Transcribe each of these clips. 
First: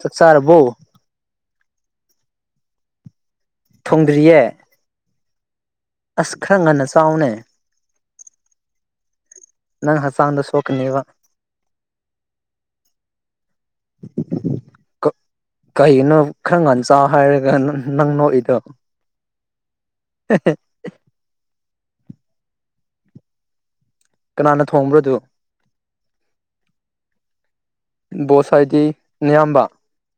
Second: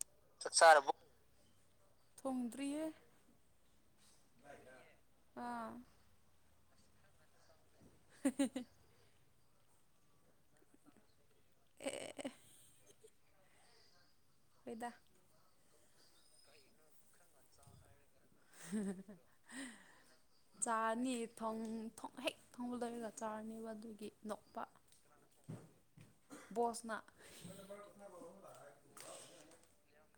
ꯆꯥꯛ ꯆꯔꯕꯣ꯫ ꯊꯣꯡꯗ꯭ꯔꯤꯌꯦ꯫ ꯊꯣꯡꯗ꯭ꯔꯤꯌꯦ꯫ ꯑꯥ꯫ ꯑꯁ ꯈꯔ ꯉꯟꯅ ꯆꯥꯎꯅꯦ꯫ [unintelligible] ꯅꯪ ꯍꯛ ꯆꯥꯡꯗꯣ ꯁꯣꯛꯀꯅꯤꯕ꯫ ꯑꯦ꯫ [unintelligible] ꯀꯩꯅꯣ ꯈꯔ ꯉꯥꯟ ꯆꯥꯎꯍꯥꯏꯔꯒ ꯅꯪꯅꯣꯛ꯫ ꯎꯝ꯫ ꯆꯥꯔꯅꯤ ꯊꯣꯡ ꯍꯦꯛ ꯊꯣꯡꯕ ꯂꯣꯏꯔꯒ ꯆꯥꯔꯅꯤꯕ ꯑꯗꯨꯏ꯫ ꯀꯅꯥꯅ ꯊꯣꯡꯕ꯭ꯔꯣꯗꯨ꯫ ꯕꯣꯁꯅ꯫ ꯕꯣꯁꯍꯥꯏꯗꯤ ꯅꯌꯥꯝꯕ꯫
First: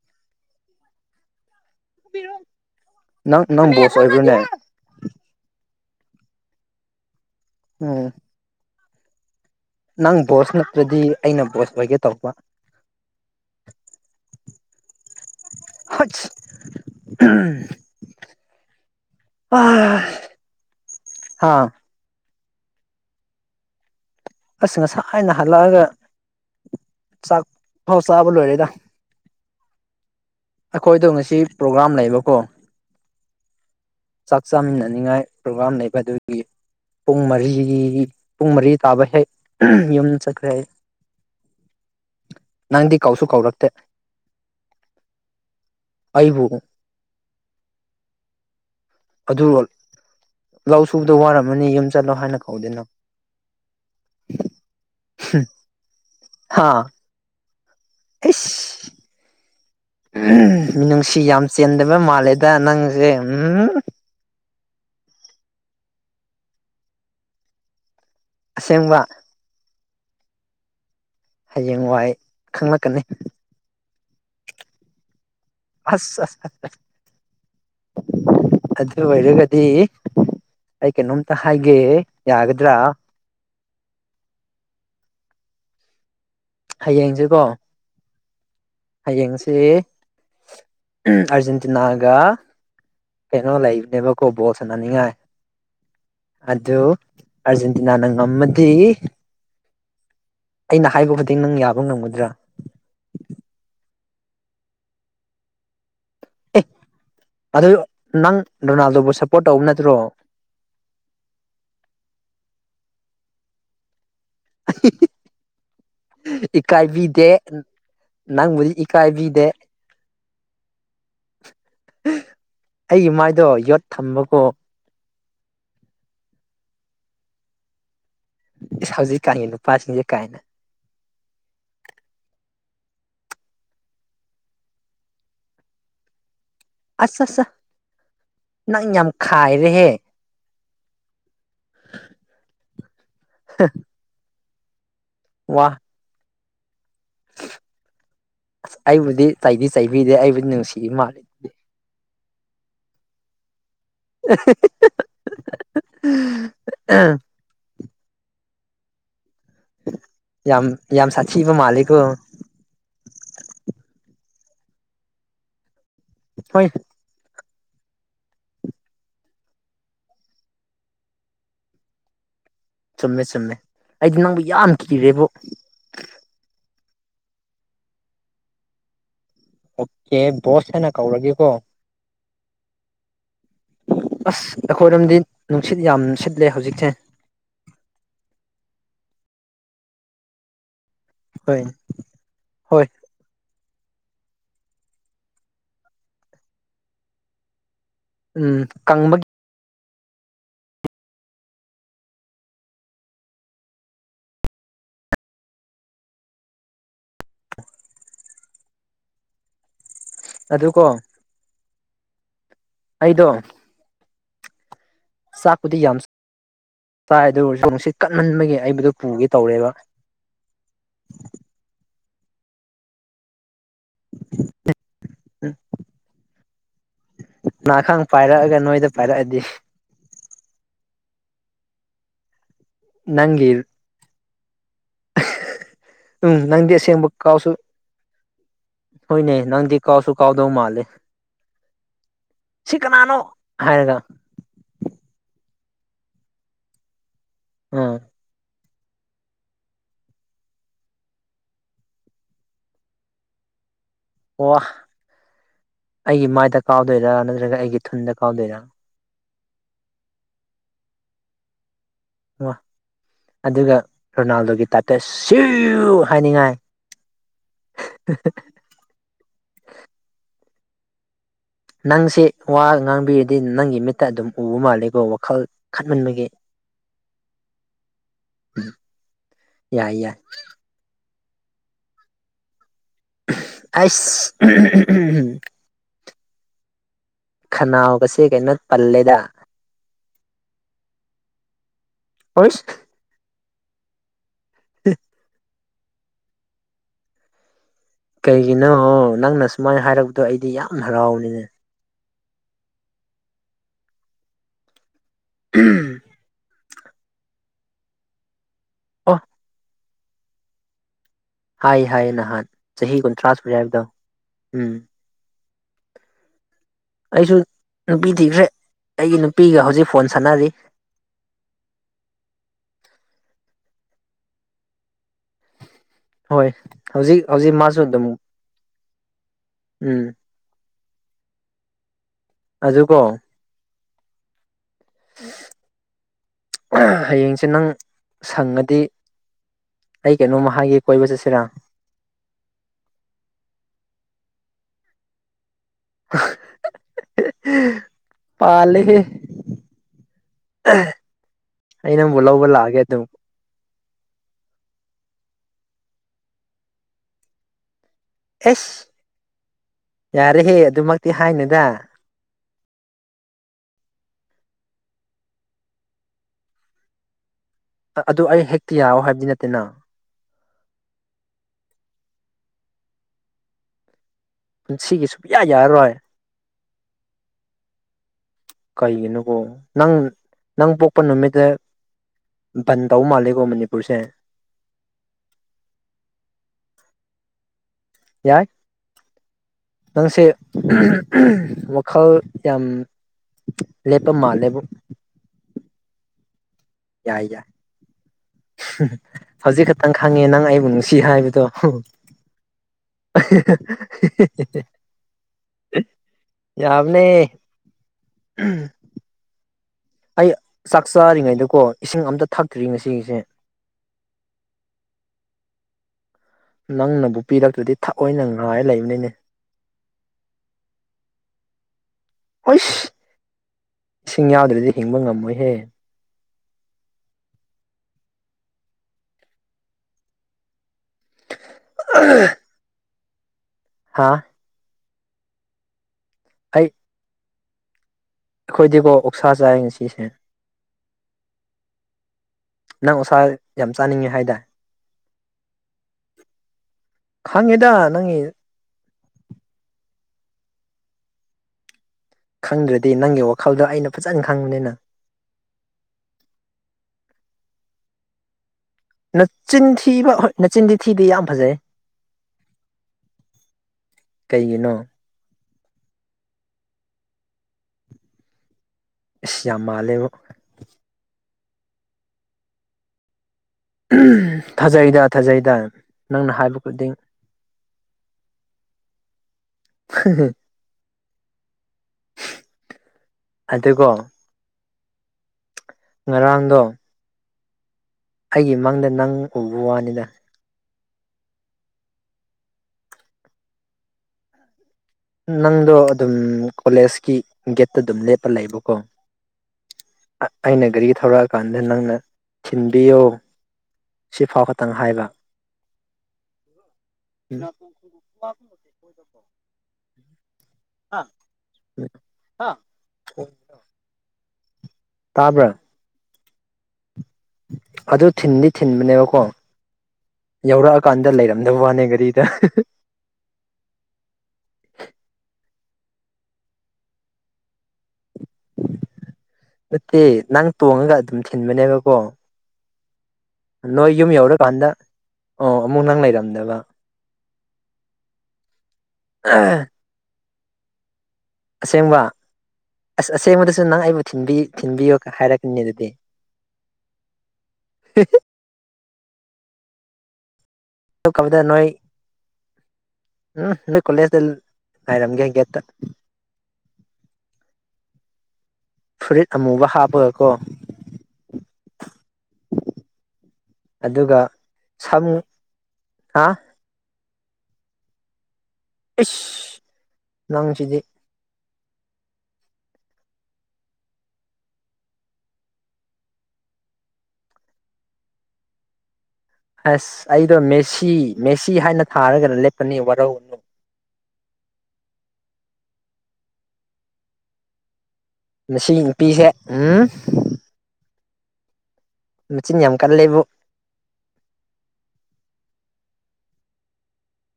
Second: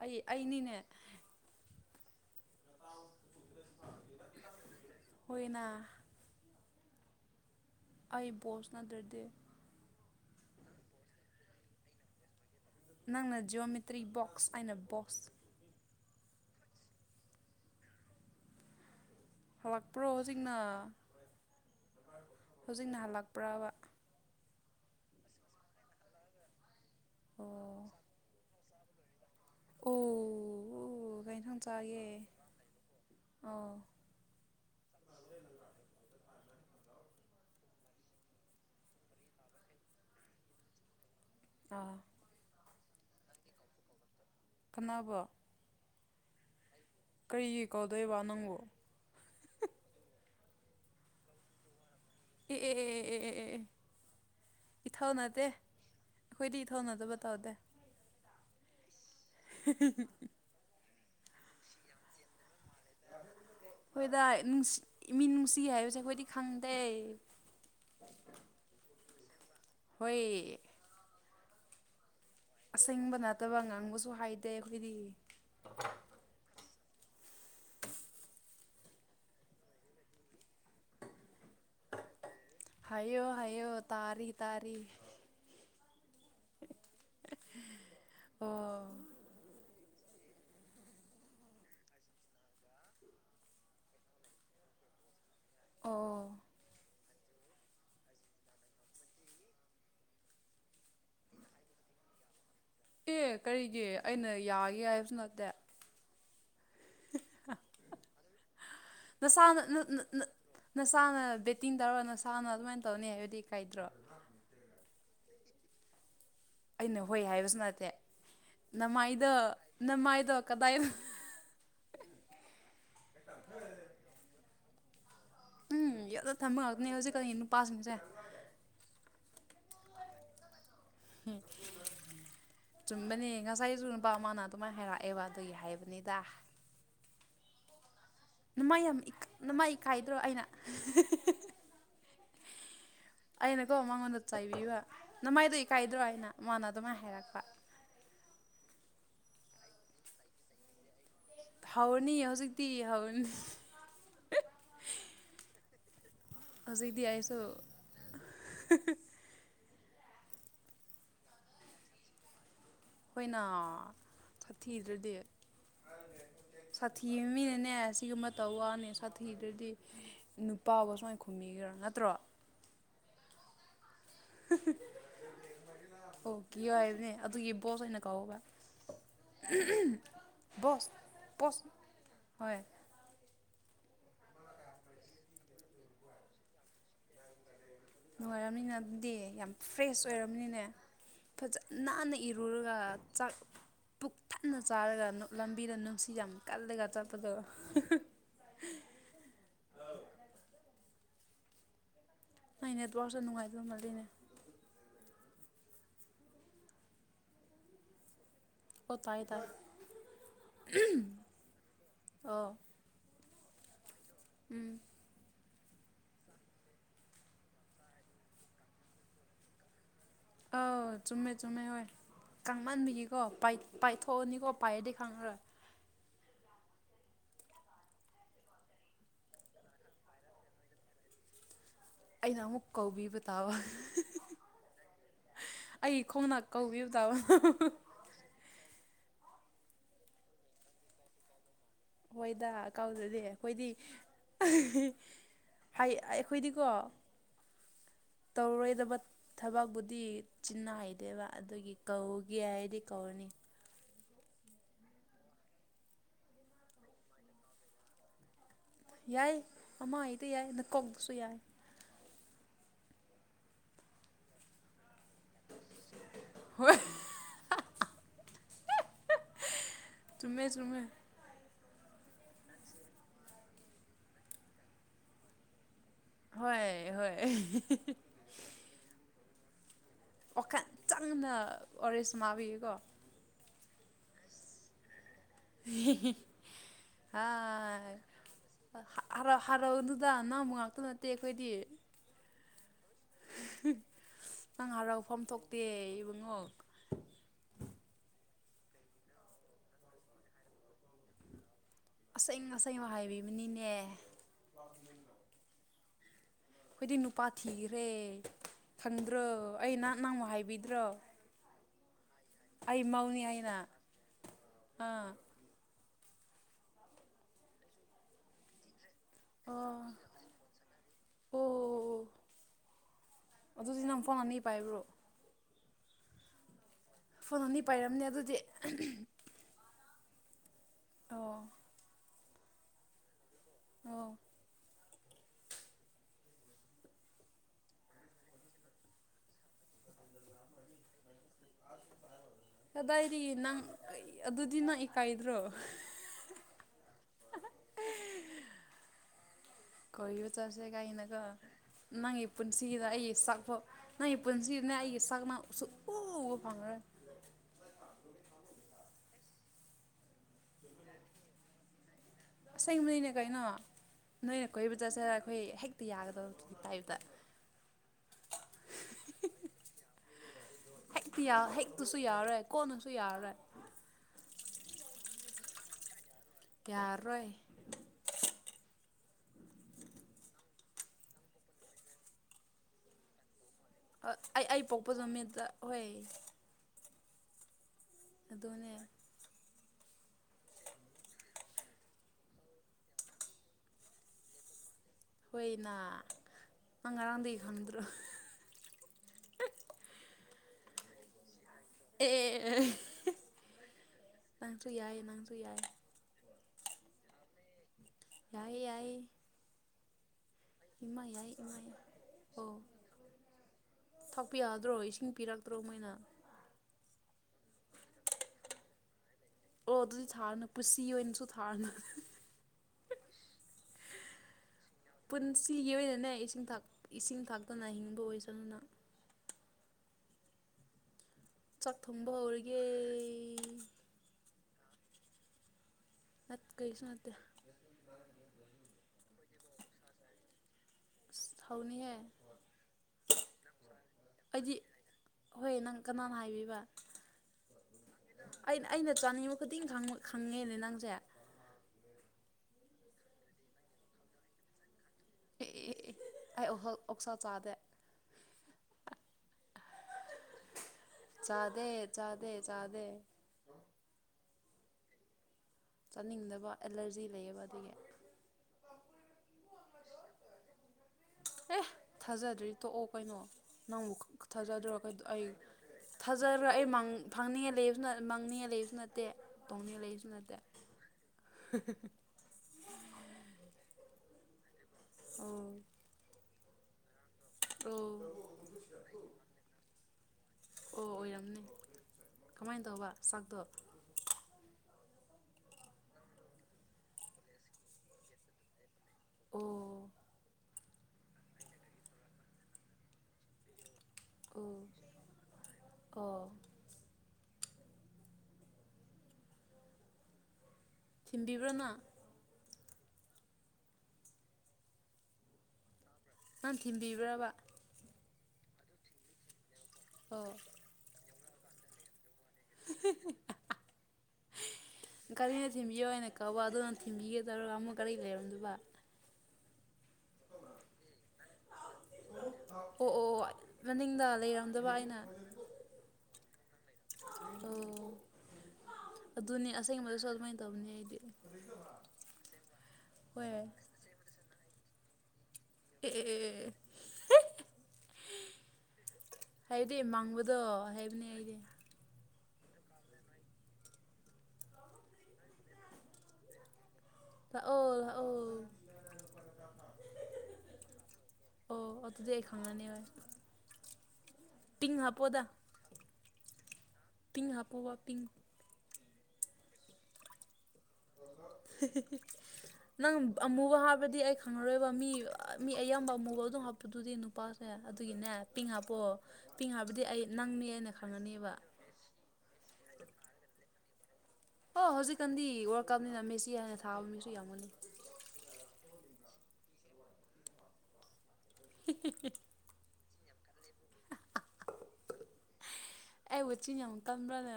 ꯑꯩ ꯑꯩꯅꯤꯅꯦ꯫ ꯅꯪ ꯅꯪ ꯕꯣꯁ ꯍꯥꯏꯕ꯭ꯔꯅꯦ꯫ ꯍꯣꯏꯅ ꯎꯝ ꯑꯩꯕꯣꯁ ꯅꯠꯗ꯭ꯔꯗꯤ꯫ ꯅꯪ ꯕꯣꯁ ꯅꯠꯇ꯭ꯔꯗꯤ ꯑꯩꯅ ꯕꯣꯁ ꯑꯣꯏꯒꯦ ꯇꯧꯕ꯫ ꯅꯪꯅ ꯖꯤꯑꯣꯃꯦꯇ꯭ꯔꯤ ꯕꯣꯛꯁ ꯑꯩꯅ ꯕꯣꯁ꯫ ꯎꯝ꯫ ꯍꯜꯂꯛꯄ꯭ꯔꯣ ꯍꯧꯖꯤꯛꯅ ꯍꯥ ꯍꯧꯖꯤꯛꯅ ꯍꯜꯂꯛꯄ꯭ꯔꯕ꯫ ꯑꯁ ꯉꯁꯥꯏꯅ ꯍꯜꯂꯛꯑꯒ ꯆꯥꯛ ꯑꯣ ꯐꯥꯎ ꯆꯥꯕ ꯂꯣꯏꯔꯦꯗ꯫ ꯑꯣ ꯑꯩꯈꯣꯏꯗꯣ ꯑꯣ ꯀꯩ ꯉꯁꯤ ꯏꯟꯁꯥꯡ ꯄ꯭ꯔꯣꯒ꯭ꯔꯥꯝ ꯆꯥꯒꯦ ꯂꯩꯕꯀꯣ꯫ ꯑꯣ ꯆꯥꯛ ꯆꯥꯃꯤꯟꯅꯅꯤꯡꯉꯥꯏ ꯄ꯭ꯔꯣꯒ꯭ꯔꯥꯝ ꯂꯩꯕ ꯑꯗꯨꯒꯤ꯫ ꯄꯨꯡ ꯃꯔꯤ ꯄꯨꯡ ꯃꯔꯤ ꯇꯥꯕ ꯍꯦꯛ ꯌꯨꯝ ꯆꯠꯈ꯭ꯔꯦ ꯫ ꯑꯥ꯫ ꯅꯪꯗꯤ ꯀꯧꯁꯨ ꯀꯧꯔꯛꯇꯦ꯫ ꯀꯅꯥꯕꯨ꯫ ꯑꯩꯕꯨ꯫ ꯀꯔꯤꯒꯤ ꯀꯧꯗꯣꯏꯕ ꯅꯪꯕꯨ꯫ ꯑꯗꯨ ꯂꯧ ꯁꯨꯕꯗ ꯋꯥꯔꯝꯃꯅꯤ ꯌꯨꯝ꯫ ꯆꯠꯂꯣ ꯍꯥꯏꯅ ꯑꯦ ꯀꯧꯗꯦ ꯑꯦ ꯅꯪ ꯑꯦ ꯑꯦ ꯑꯦ ꯑꯦ꯫ ꯏꯊꯧꯅꯠꯗꯦ ꯑꯩꯈꯣꯏꯗꯤ ꯍꯥ ꯏꯊꯧꯅꯠꯗꯕ ꯇꯧꯗꯦ꯫ ꯏꯁ꯫ [unintelligible] ꯁꯤ ꯌꯥꯝ ꯆꯦꯟꯗꯕ ꯃꯥꯂꯦꯗ ꯅꯪꯁꯦ ꯎꯝ꯫ ꯃꯤꯅꯨꯡꯁꯤ ꯍꯥꯏꯕꯁꯦ ꯑꯩꯈꯣꯏꯗꯤ ꯈꯪꯗꯦ꯫ ꯑꯁꯦꯡꯕ ꯍꯣꯏ ꯍꯌꯦꯡ ꯋꯥꯏ ꯑꯁꯦꯡꯕ ꯅꯠꯇꯕ ꯉꯥꯡꯕꯁꯨ ꯍꯩꯇꯦ ꯑꯩꯈꯣꯏꯗꯤ ꯑꯁ ꯑꯗꯨ ꯑꯣꯏꯔꯒꯗꯤ ꯑꯩ ꯀꯩꯅꯣꯝ ꯍꯥꯏꯌꯣ ꯍꯥꯏꯌꯣ ꯇꯥꯔꯤ ꯇꯥꯔꯤ ꯍꯌꯦꯡꯁꯦ ꯀꯣ ꯑꯣ ꯍꯌꯦꯡꯁꯦ ꯑꯥꯔꯖꯦꯟꯇꯤꯅꯥꯒ ꯀꯩꯅꯣ ꯂꯩꯕꯅꯦꯕ ꯕꯣꯜ ꯁꯥꯅꯅꯤꯉꯥꯏ ꯑꯣ ꯑꯗꯨ ꯑꯥꯔꯖꯦꯟꯇꯤꯅꯥꯅ ꯉꯝꯃꯗꯤ ꯑꯩꯅ ꯍꯥꯏꯕ ꯈꯨꯗꯤꯡ ꯅꯪ ꯌꯥꯕ ꯉꯝꯒꯗ꯭ꯔꯥ ꯑꯦ ꯀꯔꯤꯒꯤ ꯑꯩꯅ ꯌꯥꯒꯦ ꯍꯥꯏꯕꯁꯨ ꯅꯠꯇꯦ ꯑꯦ ꯑꯗꯨ ꯅꯪ ꯔꯣꯅꯥꯜꯗꯣꯕꯨ ꯁꯞꯄꯣꯔꯠ ꯅꯁꯥꯅ ꯇꯧꯕ ꯅꯠꯇ꯭ꯔꯣ ꯅꯁꯥꯅ ꯕꯦꯠꯇꯤꯡ ꯇꯧꯔ ꯅꯁꯥꯅ ꯑꯗꯨꯃꯥꯏꯅ ꯇꯧꯅꯤ ꯍꯥꯏꯕꯗꯤ ꯀꯥꯏꯗ꯭ꯔꯣ [unintelligible] ꯑꯩꯅ ꯍꯣꯏ ꯏꯀꯥꯏꯕꯤꯗꯦ ꯍꯥꯏꯕꯁꯨ ꯅꯠꯇꯦ ꯅꯪꯕꯨꯗꯤ ꯅꯃꯥꯏꯗꯣ ꯏꯀꯥꯏꯕꯤꯗꯦ ꯅꯃꯥꯏꯗꯣ ꯀꯗꯥꯏ ꯑꯩꯒꯤ ꯃꯥꯏꯗꯣ ꯌꯣꯠ ꯊꯝꯕꯀꯣ ꯎꯝ ꯌꯣꯠ ꯊꯝꯕ ꯉꯥꯛꯇꯅꯦ ꯍꯧꯖꯤꯛ ꯀꯥꯟ ꯅꯨꯄꯥꯁꯤꯡꯁꯦ ꯍꯧꯖꯤꯛ ꯀꯥꯟ ꯅꯨꯄꯥꯁꯤꯡꯁꯦ ꯀꯥꯏꯅ ꯎꯝ ꯆꯨꯝꯕꯅꯦ ꯉꯁꯥꯏꯁꯨ ꯅꯨꯄꯥ ꯑꯃꯅ ꯑꯗꯨꯃꯥꯏꯅ ꯍꯥꯏꯔꯛꯑꯦꯕ ꯑꯗꯨꯒꯤ ꯍꯥꯏꯕꯅꯤꯗ ꯑꯁꯁ ꯅꯃꯥꯏ ꯌꯥꯝ ꯅꯃꯥꯏ ꯏꯀꯥꯏꯗ꯭ꯔꯣ ꯑꯩꯅ ꯑꯩꯅꯀꯣ ꯃꯉꯣꯟꯗ ꯆꯩꯕꯤꯕ ꯅꯃꯥꯏꯗꯨ ꯋꯥ ꯏꯀꯥꯏꯗ꯭ꯔꯣ ꯍꯥꯏꯅ ꯃꯥꯅ ꯑꯗꯨꯝꯃꯥꯏ ꯍꯥꯏꯔꯛꯄ ꯑꯁ ꯑꯩꯕꯨꯗꯤ ꯆꯩꯕꯤ ꯆꯩꯕꯤꯗꯦ ꯑꯩꯕꯨꯗꯤ ꯅꯨꯡꯁꯤ ꯃꯥꯜꯂꯤ ꯍꯧꯅꯤ ꯍꯧꯖꯤꯛꯇꯤ ꯍꯧꯔꯅꯤ [unintelligible] ꯍꯧꯖꯤꯛꯗꯤ ꯑꯩꯁꯨ ꯌꯥꯝ ꯌꯥꯝ ꯁꯥꯊꯤꯕ ꯃꯥꯜꯂꯤꯀꯣ ꯀꯩꯅꯣ ꯁꯥꯊꯤꯗ꯭ꯔꯗꯤ ꯍꯣꯏ ꯁꯥꯊꯤꯕ ꯃꯤ ꯅꯦ ꯑꯁꯤꯒꯨꯝꯕ ꯋꯥꯅꯦ ꯁꯥꯊꯤꯗꯔꯗꯤ ꯅꯨꯄꯥꯕꯨ ꯁꯨꯃꯥꯏꯅ ꯈꯨꯝꯕꯤꯒꯔ ꯅꯠꯇ꯭ꯔꯣ ꯆꯨꯝꯃꯦ ꯆꯨꯝꯃꯦ ꯑꯩꯗꯤ ꯅꯪꯕꯨ ꯌꯥꯝ ꯀꯤꯔꯦꯕꯣ ꯑꯦ ꯑꯗꯨꯒꯤ ꯕꯣꯁ ꯑꯣꯏꯅ ꯀꯧꯕ ꯑꯣꯀꯦ ꯕꯣꯁ ꯍꯥꯏꯅ ꯀꯧꯔꯒꯦꯀꯣ ꯍꯣꯏ ꯑꯁ ꯑꯩꯈꯣꯏꯔꯣꯝꯗꯤ ꯅꯨꯡꯁꯤꯠ ꯌꯥꯝ ꯁꯤꯠꯂꯦ ꯍꯧꯖꯤꯛꯁꯦ ꯅꯨꯡꯉꯥꯏꯔꯝꯅꯤꯅ ꯑꯗꯨꯗꯤ ꯌꯥꯝ ꯐ꯭ꯔꯦꯁ ꯑꯣꯏꯔꯝꯅꯤꯅꯦ ꯐꯖ ꯍꯣꯏ ꯅꯥꯟꯅ ꯏꯔꯨꯔꯒ ꯍꯣꯏ ꯆꯥꯛ ꯄꯨꯛ ꯊꯟꯅ ꯆꯥꯔꯒ ꯂꯝꯕꯤꯗ ꯅꯨꯡꯁꯤꯠ ꯌꯥꯝ ꯀꯜꯂꯒ ꯆꯠꯄꯗꯣ ꯎꯝ ꯀꯪꯕꯒꯤ ꯅ ꯅꯦꯠꯋꯥꯛꯁꯨ ꯅꯨꯡꯉꯥꯏꯇ ꯃꯥꯜꯂꯤꯅꯦ ꯑꯣ ꯇꯥꯏ ꯇꯥꯏ ꯑꯗꯨꯀꯣ ꯑꯣ ꯗꯣ ꯎꯝ ꯆꯥꯛꯄꯨꯗꯤ ꯌꯥꯝ ꯆꯥꯏ ꯑꯗꯨ ꯑꯣꯏꯔꯁꯨ ꯅꯨꯡꯁꯤꯠ ꯀꯟꯃꯟꯕꯒꯤ ꯑꯩꯕꯨꯗꯤ ꯄꯨꯒꯦ ꯇꯧꯔꯦꯕ ꯑꯧ ꯆꯨꯝꯃꯦ ꯆꯨꯝꯃꯦ ꯍꯣꯏ ꯀꯥꯡꯃꯥꯟꯕꯤꯒꯤꯀꯣ ꯄꯥꯏꯠ ꯄꯥꯏꯊꯣꯛꯑꯅꯤꯀꯣ ꯄꯥꯏꯗꯤ ꯈꯪꯈ꯭ꯔꯦ ꯉꯅꯥ ꯈꯪ ꯄꯥꯏꯔꯛꯑꯒ ꯅꯣꯏꯗ ꯄꯥꯏꯔꯛꯑꯗꯤꯦ ꯑꯩꯅ ꯑꯃꯨꯛ ꯀꯧꯕꯤꯕ ꯅꯪꯒꯤ ꯇꯥꯕ ꯑꯩ ꯈꯣꯡꯅꯥ ꯎꯝ ꯅꯪꯗꯤ ꯀꯧꯕꯧꯈꯤꯕ ꯑꯁꯦꯡꯕ ꯇꯥꯕ ꯀꯥꯎꯁꯨ ꯍꯣꯏꯅꯦ ꯅꯪꯗꯤ ꯀꯥꯎꯁꯨ ꯀꯥꯎꯗꯧ ꯃꯥꯜꯂꯦ ꯍꯣꯏꯗ ꯁꯤ ꯀꯅꯥꯅꯣ ꯀꯥꯎꯗꯗꯤꯦ ꯑꯩꯈꯣꯏꯗꯤ ꯍꯥꯏꯔꯒ ꯍꯥꯏ ꯑꯩꯈꯣꯏꯗꯤꯀꯣ ꯎꯝ ꯀꯧꯔꯣꯏꯗꯕ ꯊꯕꯛꯄꯕꯨꯗꯤ ꯆꯤꯟꯅꯥꯏꯗꯦꯕ ꯑꯗꯨꯒꯤ ꯀꯧꯒꯦ ꯍꯥꯏꯔꯗꯤ ꯀꯧꯔꯅꯤ ꯑꯣ ꯑꯩꯒꯤ ꯃꯥꯏꯗ ꯀꯥꯎꯗꯣꯏꯔ ꯅꯠꯇ꯭ꯔꯒ ꯑꯩꯒꯤ ꯊꯨꯟꯗ ꯀꯥꯎꯗꯣꯏꯔ ꯌꯥꯏ ꯑꯃ ꯑꯗꯤ ꯌꯥꯏ ꯅ ꯀꯕꯁꯨ ꯌꯥꯏ ꯑꯗꯨꯒ ꯔꯣꯅꯥꯜꯗꯣꯒꯤ ꯇ ꯇ ꯁꯤ ꯍꯥꯏꯅꯤꯡꯉꯥꯏ ꯁꯨꯡꯉꯦ ꯅꯪꯁꯦ ꯋꯥ ꯉꯥꯡꯕꯤꯔꯗꯤ ꯅꯪꯒꯤ ꯃꯤꯠꯇ ꯑꯗꯨꯝ ꯎꯕ ꯃꯥꯜꯂꯦꯀꯣ ꯋꯥꯈꯜ ꯈꯟꯃꯟꯕꯒꯤ ꯍꯣꯏ ꯍꯣꯏ ꯌꯥꯏ ꯌꯥꯏ ꯅꯪꯅ ꯑꯣꯔꯦꯖ ꯃꯥꯕꯤꯌꯦꯀꯣ [inaudible] [inaudible] ꯑ ꯈꯅꯥꯎꯒꯁꯦ ꯀꯩꯅꯣ ꯄꯜꯂꯦꯗ ꯍꯔꯥꯎ ꯍꯔꯥꯎꯗꯨꯗ ꯅ ꯑꯃ ꯉꯥꯛꯇ ꯅꯠꯇꯦ ꯐꯗꯤ [inaudible] ꯅꯪ ꯍꯔꯥꯎꯐꯝ ꯊꯣꯛꯇꯦ ꯏꯕꯨꯡꯉꯣ ꯀꯩꯒꯤꯅꯣ ꯅꯪꯅ ꯁꯨꯃꯥꯏꯅ ꯍꯥꯏꯔꯛꯄꯗꯣ ꯑꯩꯗꯤ ꯌꯥꯝ ꯍꯔꯥꯎꯅꯤꯅꯦ ꯑꯁꯪ ꯑꯁꯪꯕ ꯍꯥꯏꯕꯤꯕꯅꯤꯅꯦ ꯎꯝ ꯑꯩꯈꯣꯏꯗꯤ ꯅꯨꯄꯥ ꯊꯤꯈ꯭ꯔꯦ ꯑꯣ ꯈꯪꯗ꯭ꯔꯣ ꯑꯩ ꯅꯍꯥꯛ ꯅꯍꯪꯨ ꯍꯥꯏꯕꯤꯗ꯭ꯔꯣ ꯍꯥꯏ ꯍꯥꯏꯌꯦ ꯅꯍꯥꯟ ꯑꯩ ꯆꯍꯤ ꯃꯧꯅꯤ ꯀꯨꯟꯊ꯭ꯔꯥ ꯍꯥꯏꯅ ꯁꯨꯔꯦ ꯍꯥꯏꯕꯗꯣ ꯎꯝ ꯑꯥ ꯑꯩꯁꯨ ꯅꯨꯄꯤ ꯊꯤꯈ꯭ꯔꯦ ꯑꯩꯒꯤ ꯅꯨꯄꯤꯒ ꯑꯣ ꯍꯧꯖꯤꯛ ꯐꯣꯟ ꯁꯥꯟꯅꯔꯤ ꯑꯣ ꯑꯗꯨꯗꯤ ꯅꯪ ꯐꯣꯟ ꯑꯅꯤ ꯄꯥꯏꯕ꯭ꯔꯣ ꯍꯣꯏ ꯍꯧꯖꯤꯛ ꯐꯣꯟ ꯍꯧꯖꯤꯛ ꯑꯅꯤ ꯃꯥꯁꯨ ꯄꯥꯏꯔꯝꯅꯦ ꯑꯗꯨꯝ ꯑꯗꯨꯗꯤ ꯎꯝ ꯇ ꯑꯖꯨ ꯀꯣ ꯑꯣ ꯍꯌꯦꯡꯁꯦ ꯅꯪ ꯁꯪꯉꯗꯤ ꯑꯩ ꯀꯩꯅꯣ ꯃꯍꯥꯛꯀꯤꯒꯤ ꯀꯣꯏꯕ ꯆꯠꯁꯤꯔꯥ ꯀꯥꯏꯔꯤ ꯅꯪ ꯑꯗꯨꯗꯤ ꯅ ꯏ ꯀꯥꯏꯗ꯭ꯔꯣ ꯄꯥꯂ ꯍꯦ ꯀꯔꯤ ꯆ ꯑꯁꯦ ꯀꯥꯏ ꯅ ꯀ ꯑꯩ ꯅꯪꯕꯨ ꯅꯪꯒꯤ ꯂꯧꯕ ꯂꯥꯛꯑꯒꯦ ꯄꯨꯟꯁꯤꯗ ꯑꯗꯨꯝ ꯑꯩꯒꯤ ꯆꯥꯛꯄ ꯅꯪꯒꯤ ꯄꯨꯟꯁꯤꯗꯅꯦ ꯑꯩꯒꯤ ꯆꯅ ꯁ ꯐꯉꯦ ꯑꯦꯁ ꯌꯥꯔꯦꯍꯦ ꯑꯗꯨꯃꯛꯇꯤ ꯍꯥꯏꯅꯨꯗ ꯉꯁꯦꯡꯕꯅꯤꯅꯦ ꯀꯩꯅꯣ ꯅꯣꯏꯅ ꯀꯣꯏꯕ ꯆꯠꯁꯔ ꯑꯩꯈꯣꯏ ꯍꯦꯛꯇ ꯌꯥꯒꯗꯕꯒꯤ ꯇꯥꯏꯞꯇ ꯑꯗꯨ ꯑꯩ ꯍꯦꯛꯇ ꯌꯥꯋꯣ ꯍꯥꯏꯕꯗꯤ ꯅꯠꯇꯦꯅ ꯍꯛꯇ ꯍꯦꯛꯇꯨꯁꯨ ꯌꯥꯔꯣꯏ ꯀꯣꯟꯅꯁꯨ ꯌꯥꯔꯔꯣꯏ ꯄꯨꯟꯁꯤꯒꯤ ꯁꯨꯡꯌꯥ ꯌꯥꯔꯔꯣꯏ ꯌꯥꯔꯣꯏ ꯀꯩꯒꯤꯅꯣꯕꯣ ꯅꯪ ꯅꯪ ꯄꯣꯛꯄ ꯅꯨꯃꯤꯠꯇ ꯟ ꯇꯎ ꯃꯥꯂꯦꯒꯣ ꯃꯅꯤ ꯑꯩ ꯑꯩ ꯄꯣꯛꯄꯗꯣ ꯃꯤꯠꯇ ꯍꯣꯏ ꯌꯥꯏ ꯑꯗꯣꯅꯦ ꯅꯪꯁꯦ ꯋꯥꯈꯜ ꯌꯥꯝ ꯂꯦꯄꯃ ꯂꯦꯕꯝ ꯍꯅ ꯌꯥꯏ ꯌꯥꯏ ꯍꯧꯖꯤꯛ ꯈꯛꯇꯪ ꯈꯪꯉꯦ ꯅꯪ ꯑꯩꯕꯨ ꯅꯨꯡꯁꯤ ꯍꯥꯏꯕꯗꯣ ꯍ ꯑꯦ ꯅꯪꯁꯨ ꯌꯥꯏ ꯅꯪꯁꯨ ꯌꯥꯏ ꯌꯥꯕꯅꯦ ꯌꯥꯏ ꯌꯥꯏ ꯑꯩ ꯆꯥꯛ ꯏꯃꯥ ꯆꯥꯔꯤꯉꯩꯗꯀꯣ ꯌꯥꯏ ꯏꯁꯤꯡ ꯑꯝꯇ ꯊꯥꯛꯛꯇ꯭ꯔꯤ ꯉꯁꯤꯒꯤꯁꯦ ꯊꯥꯛꯄꯤꯔꯛꯑꯗ꯭ꯔꯣ ꯏꯁꯤꯡ ꯄꯤꯔꯛꯇ꯭ꯔꯣ ꯃꯣꯏꯅ ꯅꯪꯅꯕꯨ ꯄꯤꯔꯛꯇ꯭ꯔꯗꯤ ꯊꯛꯑꯣꯏꯅ ꯉꯥꯏꯔ ꯂꯩꯕꯅꯤꯅꯦ ꯑꯣ ꯑꯗꯨꯁꯨ ꯊꯥꯅ ꯄꯨꯟꯁꯤ ꯑꯣꯏꯅ ꯑꯣꯏꯅꯁꯨ ꯊꯥꯅ ꯍꯣꯏꯁ ꯏꯁꯤꯡ ꯌꯥꯎꯗ꯭ꯔꯦꯗꯤ ꯄꯨꯟꯁꯤꯒꯤ ꯑꯣꯏꯅꯅꯦ ꯏꯁꯤꯡ ꯏꯁꯤꯡ ꯊꯥꯛꯇꯅ ꯍꯤꯡꯕ ꯑꯣꯏꯁꯅꯨꯅ ꯆꯥꯛ ꯊꯨꯝꯕ ꯍꯧꯔꯒꯦ ꯍꯥꯥ ꯑ ꯀꯩꯁ ꯅꯠꯇꯦ ꯑꯩꯈꯣꯏꯗꯤꯀꯣ ꯑꯣꯛꯁꯥ ꯆꯥꯏ ꯉꯁꯤꯁꯦ ꯑꯁ ꯍꯧꯅꯤꯍꯦ ꯅꯪ ꯑꯣꯁꯥ ꯌꯥꯝ ꯆꯥꯅꯤꯡꯉꯤ ꯍꯥꯏꯗ ꯑꯩꯗꯤ ꯍꯣꯏ ꯅꯪ ꯀꯅꯥꯅ ꯍꯥꯏꯕꯤꯕ ꯈꯪꯉꯦꯗ ꯅꯪꯒꯤ ꯑꯩꯅ ꯑꯩꯅ ꯆꯥꯅꯤꯡꯕ ꯈꯨꯗꯤꯡ ꯈꯪꯉ ꯈꯪꯉꯩꯅ ꯅꯥꯡꯖꯩ ꯈꯪꯗ꯭ꯔꯗꯤ ꯅꯪꯒꯤ ꯋꯥꯈꯜꯗ ꯑꯩꯅ ꯐꯖꯅ ꯈꯪꯕꯅꯤꯅ ꯑꯩ ꯑꯣꯛꯁꯥ ꯆꯥꯗꯦ ꯅ ꯆꯤꯊꯕ ꯍꯣꯏ ꯅ ꯆꯤ ꯆꯥꯗꯦ ꯆꯥꯗꯦ ꯆꯥꯗꯦ ꯀꯩꯒꯤꯅꯣ ꯆꯥꯅꯤꯡꯗꯕ ꯑꯦꯂꯔꯖꯤ ꯂꯩꯌꯦꯕ ꯑꯗꯒꯤ ꯌꯥꯝ ꯃꯥꯂꯦꯕꯣ ꯑꯦ ꯊꯥꯖꯗ꯭ꯔꯤ ꯇꯣꯛꯑꯣ ꯀꯩꯅꯣ ꯊꯥꯖꯩꯗ ꯊꯥꯖꯩꯗ ꯅꯪꯅ ꯐꯖꯔꯣꯏ ꯍꯥꯏꯕ ꯑꯩ ꯈꯨꯗꯤꯡ ꯐꯪꯅꯤꯡꯉꯦꯕꯁꯨ ꯃꯥꯡꯅꯤꯡꯉꯦ ꯂꯩꯕꯁꯨ ꯅꯠꯇꯦ ꯇꯣꯡꯅꯤꯡꯉꯦ ꯂꯩꯕꯁꯨ ꯅꯠꯇꯦ [unintelligible] ꯑꯗꯨꯀꯣ ꯑ ꯃꯔꯥꯡꯗ ꯑꯣ ꯑꯩꯒꯤ ꯃꯪꯗ ꯅꯪ ꯎꯕ ꯋꯥꯅꯤꯗ ꯑꯣ ꯑꯣꯏꯔꯝꯅꯦ ꯀꯃꯥꯏꯅ ꯇꯧꯕ ꯆꯥꯛꯇꯣ ꯅꯪꯗꯣ ꯑꯗꯨꯝ ꯀꯣꯂꯦꯖꯀꯤ ꯒꯦꯠꯇ ꯑꯗꯨꯝ ꯂꯦꯞꯄ ꯂꯩꯕꯀꯣ ꯑꯣ ꯑꯩꯅ ꯒꯥꯔꯤ ꯊꯧꯔꯛꯑꯀꯥꯟꯗ ꯅꯪꯅ ꯊꯤꯟꯕꯤꯌꯣ ꯁꯤꯐꯥꯎ ꯑꯣ ꯈꯇꯪ ꯍꯥꯏꯕ ꯑꯣ ꯣꯏ ꯑ ꯊꯤꯟꯕꯤꯕ꯭ꯔꯥ ꯅꯪ ꯑ ꯇꯥꯕ꯭ꯔꯥ ꯃꯥꯟ ꯊꯤꯟꯗꯤ ꯑꯗꯨ ꯊꯤꯟꯗꯤ ꯊꯤꯟꯕꯅꯦꯕꯀꯣ ꯑꯣ ꯌꯧꯔꯛꯑꯀꯥꯟꯗ ꯂꯩꯔꯝꯗꯕ ꯋꯥꯅꯦ ꯒꯥꯔꯤ [inaudible] ꯒꯥꯔꯤꯅ ꯊꯤꯟꯕꯤꯌꯣ ꯍꯥꯏꯅ ꯀꯧꯕꯧꯕ ꯑꯗꯨꯅ ꯊꯤꯟꯕꯤꯒꯦ ꯇꯧꯔ ꯑꯃꯨꯛ ꯀꯔꯤ ꯂꯩꯔꯝꯗꯕ ꯅꯠꯇꯦ ꯅꯪ ꯇꯣꯡꯉꯒ ꯑꯗꯨꯝ ꯊꯤꯟꯕꯅꯦꯕꯀꯣ ꯑꯣ ꯑꯣ ꯅꯣꯏ ꯌꯨꯝ ꯃꯅꯤꯡꯗ ꯌꯧꯔꯀꯥꯟꯗ ꯂꯩꯔꯝꯗꯕ ꯑꯩꯅ ꯑꯣ ꯑꯃꯨꯛ ꯅꯪ ꯂꯩꯔꯝꯗꯕ ꯑꯣ ꯑꯗꯨꯅꯦ ꯑꯁꯦꯡꯕꯗꯁꯨ ꯑꯗꯨꯃꯥꯏꯅ ꯇꯧꯕꯅꯤ ꯑꯩꯗꯤ ꯑꯁꯦꯡꯕ ꯑꯁ ꯍꯣꯏ ꯑꯁꯦꯡꯕꯗꯁꯨ ꯅꯪ ꯑꯩꯕꯨꯤꯟ ꯊꯤꯟꯕꯤꯌꯨ ꯍꯥꯏꯔꯛꯀꯦ ꯑꯦ ꯑꯗꯤ ꯑꯦ ꯑꯦ ꯑꯦ ꯍꯥꯏꯗꯤ ꯃꯪꯕꯨꯗꯣ ꯀꯕꯤꯗ ꯅꯣꯏ ꯎꯝ ꯅ ꯀꯂꯦꯖꯗ ꯍꯥꯏꯔꯝꯒꯤꯒꯦꯌꯥꯇ ꯊꯥꯛꯑꯣ ꯂꯥꯛꯑꯣ ꯐꯨꯔꯤꯠ ꯑꯃꯨꯕ ꯍꯥꯞꯄꯒꯀꯣ ꯑꯣ ꯑꯗꯨꯗꯤ ꯑꯩ ꯑꯗꯨꯒ ꯇꯤꯡ ꯁꯝ ꯍꯥꯄꯣꯗ ꯍꯥ ꯇꯤꯡ ꯍꯥꯄꯣ ꯇꯤꯡ ꯏ ꯅꯪꯁꯤꯗꯤꯦ [inaudible] ꯅꯪ ꯑꯃꯨꯕ ꯍꯥꯞꯕꯗꯤ ꯑꯩ ꯈꯪꯉꯔꯣꯏꯕ ꯃꯤ ꯃꯤ ꯑꯌꯥꯝꯕ ꯑꯃꯨꯕ ꯑꯗꯨꯝ ꯍꯥꯞꯄꯗꯨꯗꯤ ꯅꯨꯄꯥꯁꯦ ꯍꯥꯏ ꯑꯗꯨꯒꯤꯅꯦ ꯄꯤꯡ ꯍꯥꯄꯣꯑꯣ ꯑꯁ ꯑꯩꯗꯣ ꯃꯦꯁꯤ ꯈꯪꯉꯅꯦꯕ ꯃꯦꯁꯤ ꯍꯥꯏꯅ ꯊꯥꯔꯒꯅ ꯂꯦꯞꯄꯅꯤ ꯋꯥꯔꯧꯅꯨ ꯑꯣ ꯍꯧꯖꯤꯛꯀꯥꯟꯗꯤ ꯋꯥꯔꯜ ꯀꯥꯞꯅꯤꯅ ꯃꯦꯁꯤ ꯍꯥꯏꯅ ꯊꯥꯕ ꯃꯤꯁꯨ ꯌꯥꯝꯃꯅꯤ ꯃꯁꯤꯒꯤ ꯅꯨꯄꯤꯁꯦ ꯎꯝ ꯍꯤ ꯂꯨꯆꯤꯡ ꯌꯥꯝꯀꯥꯟ ꯂꯩꯦ ꯑꯗꯨꯕꯨ ꯑꯩ ꯎꯆꯤ ꯌꯥꯝꯨ ꯀꯝꯕ꯭ꯔꯥꯅꯦ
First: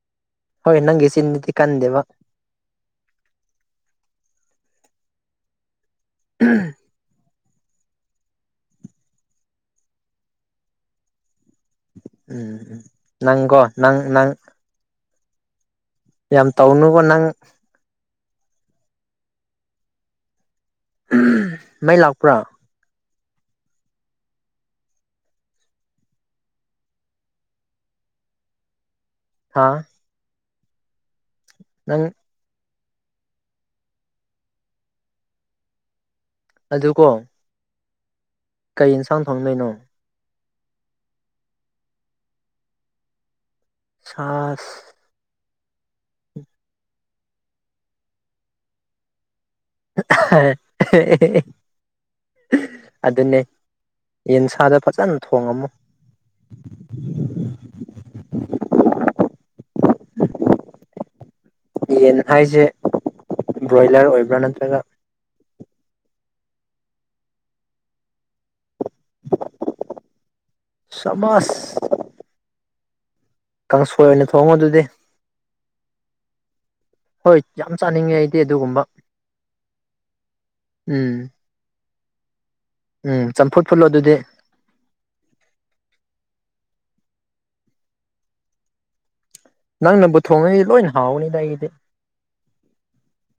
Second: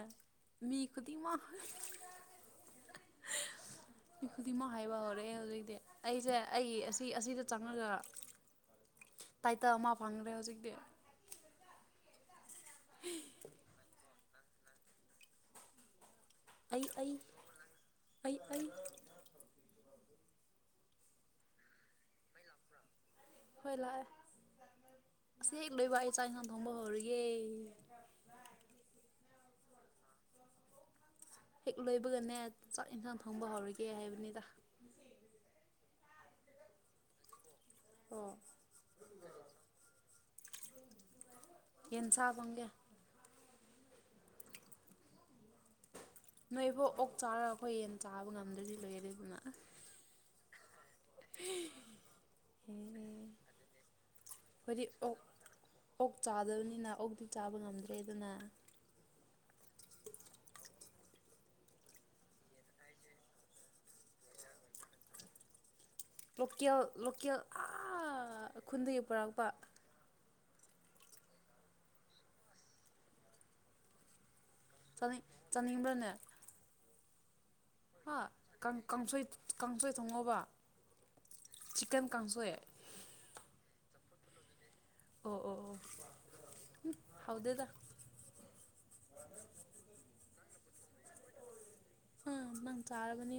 ꯃꯤ ꯍꯣꯏ ꯅꯪꯒꯤ ꯈꯨꯗꯤ ꯃ ꯆꯤꯟꯗꯨꯗꯤ ꯀꯟꯗꯦꯕ ꯃꯤ ꯈꯨ ꯃ ꯑꯩꯁꯦ ꯑꯩ ꯑꯁꯤ ꯑꯁꯤꯗ ꯆꯪꯉꯒ ꯇꯥꯏꯇ ꯑꯃ ꯐꯪꯈ꯭ꯔꯦ ꯍꯧꯖꯤꯛꯇꯤ ꯎꯝ ꯅꯪꯒꯣ ꯅꯪꯪ ꯌꯥꯝ ꯑꯩ ꯇꯧꯅꯨꯒ ꯑꯩ ꯅꯪ ꯑꯩ ꯑ ꯃꯩ ꯂꯥꯛꯄ꯭ꯔꯥ ꯍꯣꯏ ꯂꯥꯛꯦ ꯁ ꯂꯣꯏꯕꯥꯛ ꯆꯥꯏꯉ ꯊꯣꯡꯝꯕꯣꯔꯒꯦ ꯍꯥꯥ ꯍꯦꯛ ꯂꯣꯏꯕꯒꯅꯦ ꯆꯥꯛ ꯌꯦꯟꯁꯥꯡ ꯊꯣꯡꯕ ꯍꯧꯔꯒꯦ ꯍꯥꯏꯕꯅꯤꯗ ꯑꯗꯨꯀꯣ ꯑꯣ ꯀꯩ ꯌꯦꯟꯁꯥꯡ ꯊꯣꯡꯗꯩꯅꯣ ꯌꯦꯟ ꯁꯥꯥꯕꯒꯦ ꯆꯁ ꯅꯣꯏꯕꯨꯣ ꯑꯣꯛ ꯆꯥꯔꯒ ꯑꯩꯈꯣꯏꯟ ꯆꯥꯕ ꯉꯝꯗ꯭ꯔꯗꯤ ꯂꯣꯏꯔꯔꯦ ꯑꯗꯨꯅ ꯑꯗꯨ ꯑꯗꯨꯟꯅꯦ ꯍꯥꯏꯣꯏꯗꯤ ꯑꯣꯛ ꯑꯣꯛ ꯆꯥꯗꯕꯅꯤꯅ ꯑꯣꯛꯇꯤ ꯆꯥꯕ ꯉꯝꯗ꯭ꯔꯦ ꯑꯗꯨꯅ [inaudible] ꯌꯦꯟ ꯍꯥꯏꯁꯦ ꯕ꯭ꯔꯣꯏꯂꯔ ꯑꯣꯏꯕ꯭ꯔꯥ ꯅꯠꯇ꯭ꯔꯒ ꯂꯣꯀꯦꯜ ꯂꯣꯀꯦꯜ ꯈꯨꯟꯗꯒꯤ ꯄꯨꯔꯛꯄ ꯁꯃꯁ ꯀꯁ ꯐ ꯑꯣꯏꯅ ꯑꯗꯨꯗꯤ [unintelligible] ꯆꯟꯕꯔꯥꯅꯦ ꯍꯣꯏ ꯌꯥꯝ ꯆꯥꯅꯤꯡꯉꯦ ꯑꯩꯗꯤ ꯀꯥꯡ ꯑꯗꯨꯒꯨꯝꯕ ꯀꯥꯡꯁꯣꯏ ꯀꯥꯡꯁꯣꯏ ꯊꯣꯡꯉꫭꯕ ꯎꯝ ꯎꯝ ꯆꯝꯐꯨꯠ ꯐꯨꯜꯡꯠꯂꯣ ꯑꯗꯨꯗꯤ ꯑꯣ ꯑꯣ ꯍꯥꯎꯗꯦꯗ ꯅꯪꯅꯕꯨ ꯊꯣꯡꯉꯛꯏꯗꯤ ꯂꯣꯏꯅ ꯍꯥꯎꯕꯅꯤꯗ ꯑꯩꯗꯤ ꯑ ꯅꯪ ꯆꯥꯔ ꯃꯅꯤ